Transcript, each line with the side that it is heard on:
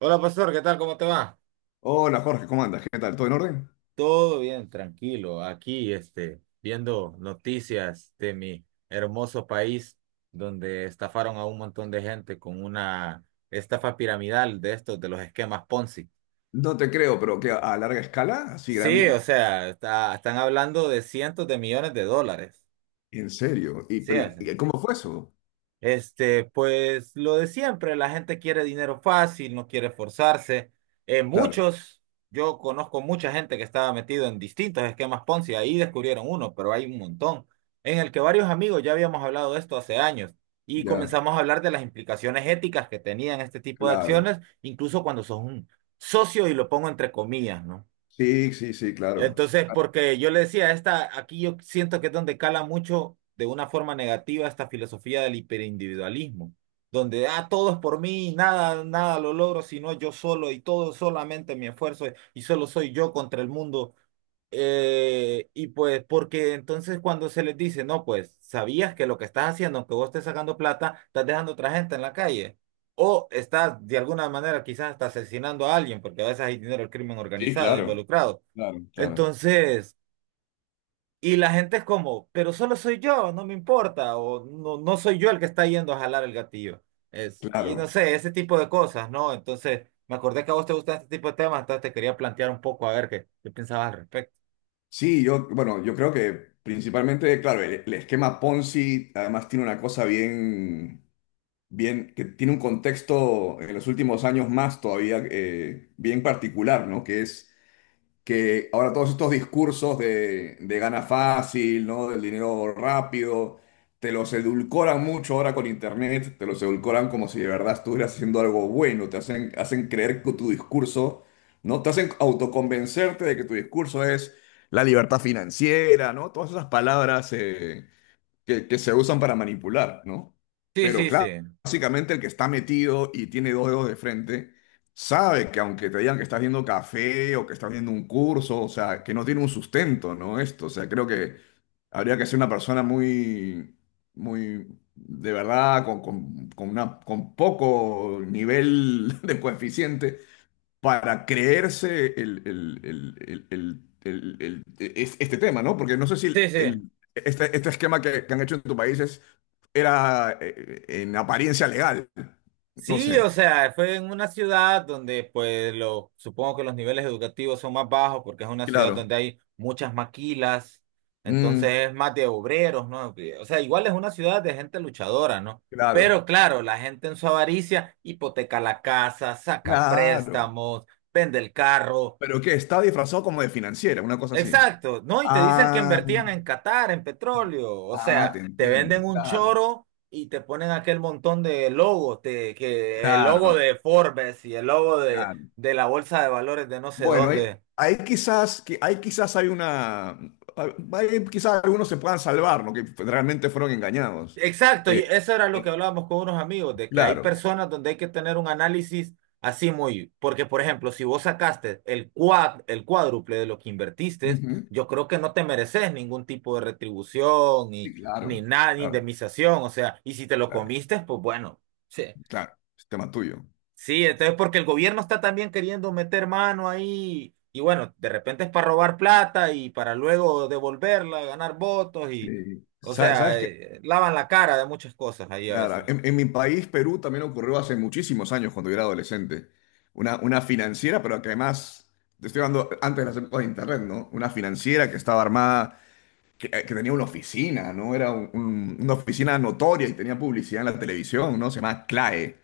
right: Hola, pastor, ¿qué tal? ¿Cómo te va?
left: Hola Jorge, ¿cómo andas? ¿Qué tal? ¿Todo en orden?
right: Todo bien, tranquilo. Aquí, viendo noticias de mi hermoso país, donde estafaron a un montón de gente con una estafa piramidal de estos, de los esquemas Ponzi.
left: No te creo, pero que a larga escala, así
right: Sí,
left: grande,
right: o sea, están hablando de cientos de millones de dólares.
left: en serio. Y
right: Sí.
left: pero, ¿y cómo fue eso?
right: Pues lo de siempre, la gente quiere dinero fácil, no quiere esforzarse. Eh,
left: Claro,
right: muchos, yo conozco mucha gente que estaba metido en distintos esquemas Ponzi, ahí descubrieron uno, pero hay un montón en el que varios amigos ya habíamos hablado de esto hace años, y
left: ya,
right: comenzamos a hablar de las implicaciones éticas que tenían este tipo de
left: claro.
right: acciones, incluso cuando sos un socio, y lo pongo entre comillas, ¿no?
left: Sí, sí, sí, claro.
right: Entonces,
left: Ah,
right: porque yo le decía, aquí yo siento que es donde cala mucho de una forma negativa esta filosofía del hiperindividualismo, donde todo es por mí, nada lo logro, sino yo solo, y todo solamente mi esfuerzo, y solo soy yo contra el mundo. Pues, porque entonces cuando se les dice, no, pues, sabías que lo que estás haciendo, aunque vos estés sacando plata, estás dejando a otra gente en la calle. O estás de alguna manera quizás hasta asesinando a alguien, porque a veces hay dinero del crimen
left: sí,
right: organizado
left: claro,
right: involucrado.
left: claro, claro,
right: Entonces, y la gente es como, pero solo soy yo, no me importa, o no, no soy yo el que está yendo a jalar el gatillo. Es, y no
left: claro.
right: sé, ese tipo de cosas, ¿no? Entonces, me acordé que a vos te gustan este tipo de temas, entonces te quería plantear un poco a ver qué pensabas al respecto.
left: Sí, yo, bueno, yo creo que principalmente, claro, el esquema Ponzi además tiene una cosa bien, bien, que tiene un contexto en los últimos años más todavía bien particular, ¿no? Que es que ahora todos estos discursos de gana fácil, ¿no? Del dinero rápido, te los edulcoran mucho ahora con internet, te los edulcoran como si de verdad estuvieras haciendo algo bueno, te hacen creer que tu discurso, ¿no? Te hacen autoconvencerte de que tu discurso es la libertad financiera, ¿no? Todas esas palabras que se usan para manipular, ¿no?
right: Sí,
left: Pero
right: sí, sí.
left: claro, básicamente el que está metido y tiene dos dedos de frente, sabe que aunque te digan que estás viendo café o que estás viendo un curso, o sea, que no tiene un sustento, ¿no? Esto, o sea, creo que habría que ser una persona muy, muy, de verdad, con poco nivel de coeficiente para creerse este tema, ¿no? Porque no sé si
right: Sí, sí.
left: este esquema que han hecho en tu país era en apariencia legal. No
right: Sí,
left: sé.
right: o sea, fue en una ciudad donde, pues, lo, supongo que los niveles educativos son más bajos porque es una ciudad
left: Claro.
right: donde hay muchas maquilas,
left: Mm,
right: entonces es más de obreros, ¿no? O sea, igual es una ciudad de gente luchadora, ¿no?
left: claro.
right: Pero claro, la gente en su avaricia hipoteca la casa, saca
left: Claro.
right: préstamos, vende el carro.
left: Pero que está disfrazado como de financiera, una cosa así.
right: Exacto, ¿no? Y te dicen que
left: Ah,
right: invertían en Qatar, en petróleo, o
left: ah, te
right: sea, te
left: entiendo.
right: venden un
left: Claro,
right: choro y te ponen aquel montón de logos, que el logo
left: claro,
right: de Forbes y el logo
left: claro.
right: de la bolsa de valores de no sé
left: Bueno, hay,
right: dónde.
left: hay quizás, que hay quizás hay una, hay quizás algunos se puedan salvar, ¿no? Que realmente fueron engañados.
right: Exacto, y
left: Eh,
right: eso era lo que
left: eh,
right: hablábamos con unos amigos, de que hay
left: claro.
right: personas donde hay que tener un análisis así muy, porque por ejemplo, si vos sacaste el cuádruple de lo que invertiste,
left: Ujú.
right: yo creo que no te mereces ningún tipo de retribución
left: Sí,
right: ni, ni
left: claro,
right: nada, ni
left: claro,
right: indemnización, o sea, y si te lo
left: claro,
right: comiste, pues bueno. Sí.
left: claro. Es tema tuyo.
right: Sí, entonces porque el gobierno está también queriendo meter mano ahí, y bueno, de repente es para robar plata y para luego devolverla, ganar votos y,
left: Sí.
right: o
left: ¿Sabes
right: sea,
left: qué?
right: lavan la cara de muchas cosas ahí a
left: Claro,
right: veces,
left: en mi país, Perú, también ocurrió hace muchísimos años cuando yo era adolescente. Una financiera, pero que además, te estoy hablando antes de las épocas de Internet, ¿no? Una financiera que estaba armada que tenía una oficina, ¿no? Era una oficina notoria y tenía publicidad en la televisión, ¿no? Se llama CLAE.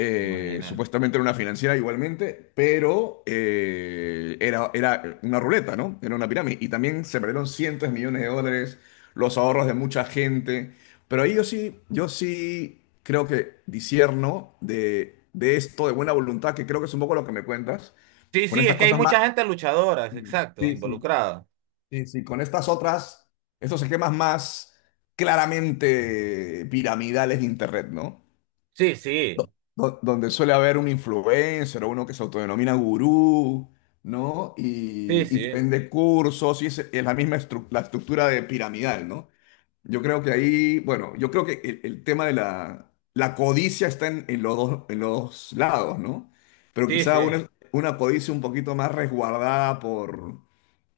right: imagínate.
left: Supuestamente era una financiera igualmente, pero era una ruleta, ¿no? Era una pirámide. Y también se perdieron cientos de millones de dólares, los ahorros de mucha gente. Pero ahí yo sí creo que disierno de esto, de buena voluntad, que creo que es un poco lo que me cuentas,
right: Sí,
left: con
right: sí, es
left: estas
right: que hay
left: cosas más.
right: mucha gente luchadora, es exacto,
left: Sí, sí.
right: involucrada.
left: Sí, sí, con estas otras, estos esquemas más claramente piramidales de Internet, ¿no?
right: Sí, sí,
left: Donde suele haber un influencer o uno que se autodenomina gurú, ¿no?
right: sí,
left: Y te
right: sí,
left: vende cursos y es la misma estru- la estructura de piramidal, ¿no? Yo creo que ahí, bueno, yo creo que el tema de la codicia está en los dos, en los lados, ¿no? Pero
right: sí, sí,
left: quizá una codicia un poquito más resguardada por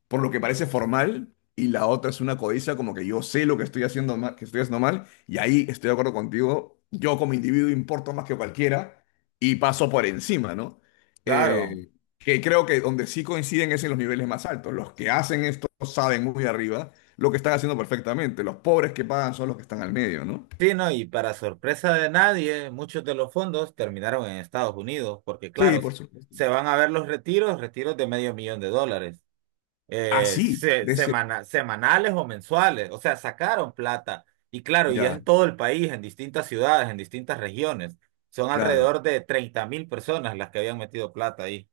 left: lo que parece formal, y la otra es una codicia como que yo sé lo que estoy haciendo mal, que estoy haciendo mal, y ahí estoy de acuerdo contigo, yo como individuo importo más que cualquiera y paso por encima, ¿no?
right: claro.
left: Eh, que creo que donde sí coinciden es en los niveles más altos. Los que hacen esto saben muy arriba lo que están haciendo perfectamente. Los pobres que pagan son los que están al medio, ¿no?
right: Sí, no, y para sorpresa de nadie, muchos de los fondos terminaron en Estados Unidos, porque
left: Sí,
right: claro,
left: por supuesto.
right: se van a ver los retiros, retiros de medio millón de dólares.
left: Así, de ese.
right: Semanales o mensuales, o sea, sacaron plata. Y claro, y es
left: Ya,
right: en todo el país, en distintas ciudades, en distintas regiones. Son
left: claro.
right: alrededor de 30.000 personas las que habían metido plata ahí.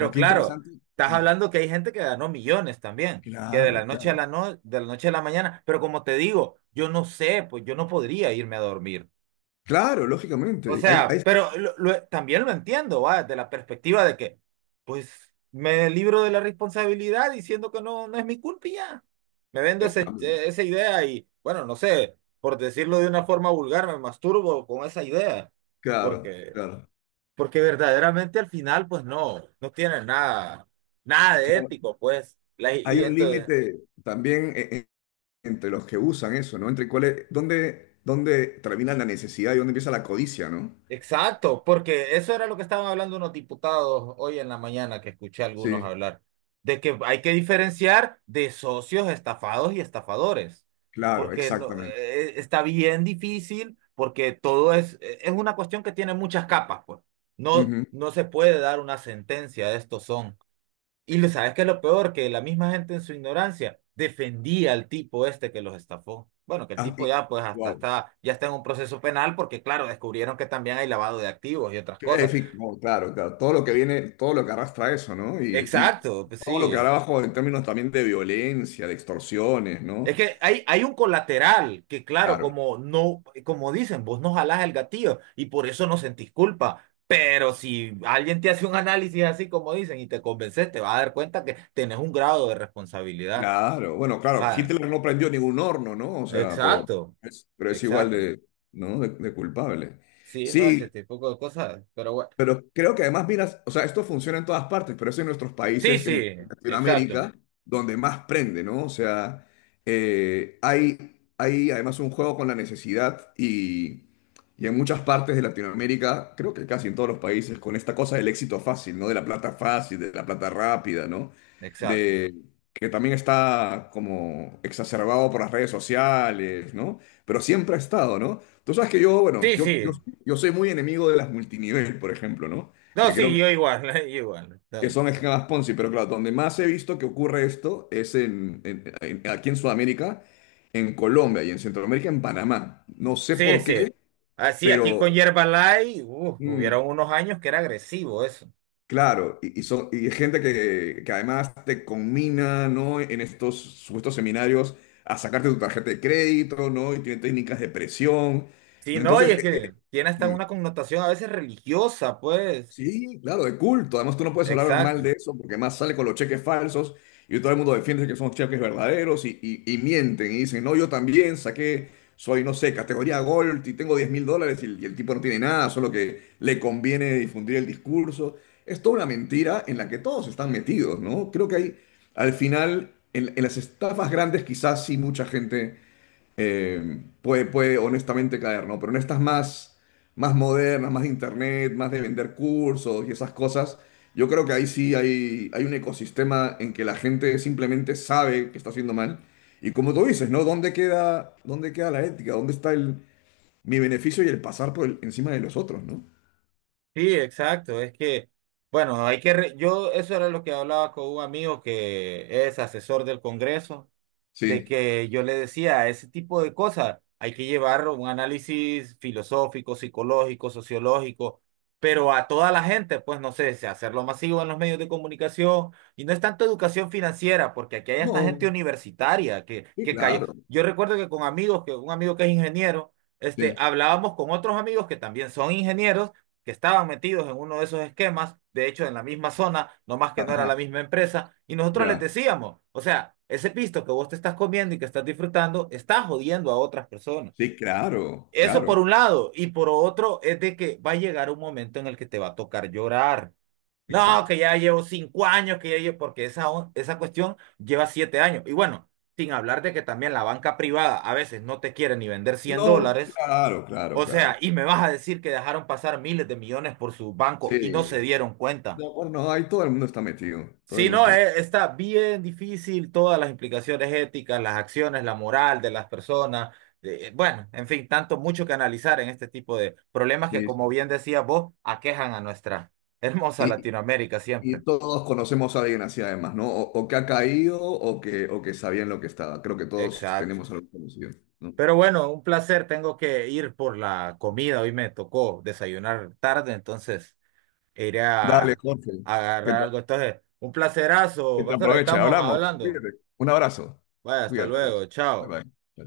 left: Oh, qué
right: claro,
left: interesante.
right: estás
left: Mm,
right: hablando que hay gente que ganó millones también, que de la
left: claro,
right: noche a
left: claro.
right: la no- de la noche a la mañana, pero como te digo, yo no sé, pues yo no podría irme a dormir.
left: Claro,
right: O
left: lógicamente. Ahí
right: sea, pero también lo entiendo, ¿va? Desde la perspectiva de que, pues, me libro de la responsabilidad diciendo que no, no es mi culpa y ya. Me vendo
left: está.
right: esa idea y, bueno, no sé, por decirlo de una forma vulgar, me masturbo con esa idea.
left: Claro,
right: Porque,
left: claro,
right: porque verdaderamente al final, pues no, no tiene nada de
left: claro.
right: ético, pues. La,
left: Hay
right: y
left: un
right: entonces,
left: límite también entre los que usan eso, ¿no? Entre cuáles, dónde, termina la necesidad y dónde empieza la codicia, ¿no?
right: exacto, porque eso era lo que estaban hablando unos diputados hoy en la mañana que escuché a algunos
left: Sí,
right: hablar, de que hay que diferenciar de socios estafados y estafadores,
left: claro,
right: porque no,
left: exactamente.
right: está bien difícil, porque todo es una cuestión que tiene muchas capas, pues. No,
left: Ujú.
right: se puede dar una sentencia de estos son. Y lo sabes que es lo peor, que la misma gente en su ignorancia defendía al tipo este que los estafó. Bueno, que el
left: Ah,
right: tipo ya pues hasta
left: wow.
right: está, ya está en un proceso penal porque claro, descubrieron que también hay lavado de activos y otras
left: En
right: cosas.
left: fin, no, claro, claro. Todo lo que viene, todo lo que arrastra eso, ¿no? Y
right: Exacto, pues
left: todo lo que
right: sí.
left: habrá abajo en términos también de violencia, de extorsiones,
right: Es
left: ¿no?
right: que hay un colateral que claro,
left: Claro.
right: como no, como dicen, vos no jalás el gatillo y por eso no sentís culpa. Pero si alguien te hace un análisis así como dicen y te convences, te vas a dar cuenta que tenés un grado de responsabilidad.
left: Claro, bueno, claro,
right: Ah,
left: Hitler no prendió ningún horno, ¿no? O sea, pero
right: exacto,
left: es, pero es igual
right: exacto.
left: de, ¿no? de culpable.
right: Sí, no, ese
left: Sí,
right: tipo de cosas, pero bueno.
left: pero creo que además, mira, o sea, esto funciona en todas partes, pero es en nuestros
right: Sí,
left: países,
right: sí,
left: en
right: exacto,
left: Latinoamérica, donde más prende, ¿no? O sea, hay además un juego con la necesidad y en muchas partes de Latinoamérica, creo que casi en todos los países, con esta cosa del éxito fácil, ¿no? De la plata fácil, de la plata rápida, ¿no?
right: exacto.
left: De, que también está como exacerbado por las redes sociales, ¿no? Pero siempre ha estado, ¿no? Tú sabes que yo, bueno,
right: Sí,
left: yo, yo
right: sí.
left: yo soy muy enemigo de las multinivel, por ejemplo, ¿no?
right: No,
left: Que
right: sí,
left: creo
right: yo igual, yo igual.
left: que
right: No.
left: son esquemas Ponzi, pero claro, donde más he visto que ocurre esto es aquí en Sudamérica, en Colombia y en Centroamérica, en Panamá. No sé
right: Sí,
left: por
right: sí.
left: qué,
right: Así, aquí con
left: pero
right: Yerbalay, uf,
left: mm,
right: hubieron unos años que era agresivo eso.
left: claro, y, y gente que además te conmina, ¿no? En estos supuestos seminarios a sacarte tu tarjeta de crédito, ¿no? Y tiene técnicas de presión.
right: Sí, no, y
left: Entonces,
right: es que tiene hasta
left: mm,
right: una connotación a veces religiosa, pues.
left: sí, claro, de culto. Además, tú no puedes hablar mal
right: Exacto.
left: de eso porque más sale con los cheques falsos y todo el mundo defiende que son cheques verdaderos y mienten y dicen, no, yo también saqué, soy, no sé, categoría Gold y tengo 10.000 dólares y el tipo no tiene nada, solo que le conviene difundir el discurso. Es toda una mentira en la que todos están metidos, ¿no? Creo que hay, al final, en las estafas grandes quizás sí mucha gente puede honestamente caer, ¿no? Pero en estas más modernas, más de internet, más de vender cursos y esas cosas, yo creo que ahí sí hay un ecosistema en que la gente simplemente sabe que está haciendo mal. Y como tú dices, ¿no? ¿Dónde queda la ética? ¿Dónde está mi beneficio y el pasar por encima de los otros, ¿no?
right: Sí, exacto. Es que, bueno, hay que, eso era lo que hablaba con un amigo que es asesor del Congreso. De
left: Sí.
right: que yo le decía, ese tipo de cosas hay que llevar un análisis filosófico, psicológico, sociológico, pero a toda la gente, pues no sé, si hacerlo masivo en los medios de comunicación y no es tanto educación financiera, porque aquí hay esta gente
left: No,
right: universitaria
left: sí,
right: que cayó.
left: claro.
right: Yo recuerdo que con amigos, que un amigo que es ingeniero,
left: Sí.
right: hablábamos con otros amigos que también son ingenieros que estaban metidos en uno de esos esquemas, de hecho en la misma zona, no más que no era
left: Ajá,
right: la misma empresa, y nosotros les
left: ya.
right: decíamos, o sea, ese pisto que vos te estás comiendo y que estás disfrutando, está jodiendo a otras personas.
left: Sí, claro,
right: Eso por
left: claro.
right: un lado, y por otro es de que va a llegar un momento en el que te va a tocar llorar. No,
left: Exacto.
right: que ya llevo 5 años, que ya llevo, porque esa cuestión lleva 7 años. Y bueno, sin hablar de que también la banca privada a veces no te quiere ni vender cien
left: No,
right: dólares
left: claro, claro,
right: o
left: claro.
right: sea, y me vas a decir que dejaron pasar miles de millones por su banco
left: Sí,
right: y no se dieron cuenta.
left: no, acuerdo, no, ahí todo el mundo está metido, todo el
right: Sí,
left: mundo
right: no,
left: está metido.
right: está bien difícil todas las implicaciones éticas, las acciones, la moral de las personas. Bueno, en fin, tanto mucho que analizar en este tipo de problemas que,
left: Sí,
right: como
left: sí.
right: bien decías vos, aquejan a nuestra hermosa
left: Y,
right: Latinoamérica
left: y
right: siempre.
left: todos conocemos a alguien así además, ¿no? O que ha caído o o que sabían lo que estaba. Creo que todos
right: Exacto.
left: tenemos algo conocido, ¿no?
right: Pero bueno, un placer. Tengo que ir por la comida. Hoy me tocó desayunar tarde, entonces
left: Dale,
right: era
left: Jorge, que
right: agarrar
left: te,
right: algo. Entonces, un placerazo,
left: que te
right: pastor, ahí
left: aproveche.
right: estamos
left: Hablamos.
right: hablando.
left: Cuídate. Un abrazo.
right: Vaya, hasta
left: Cuídate,
right: luego,
left: adiós. Bye
right: chao.
left: bye. Chao.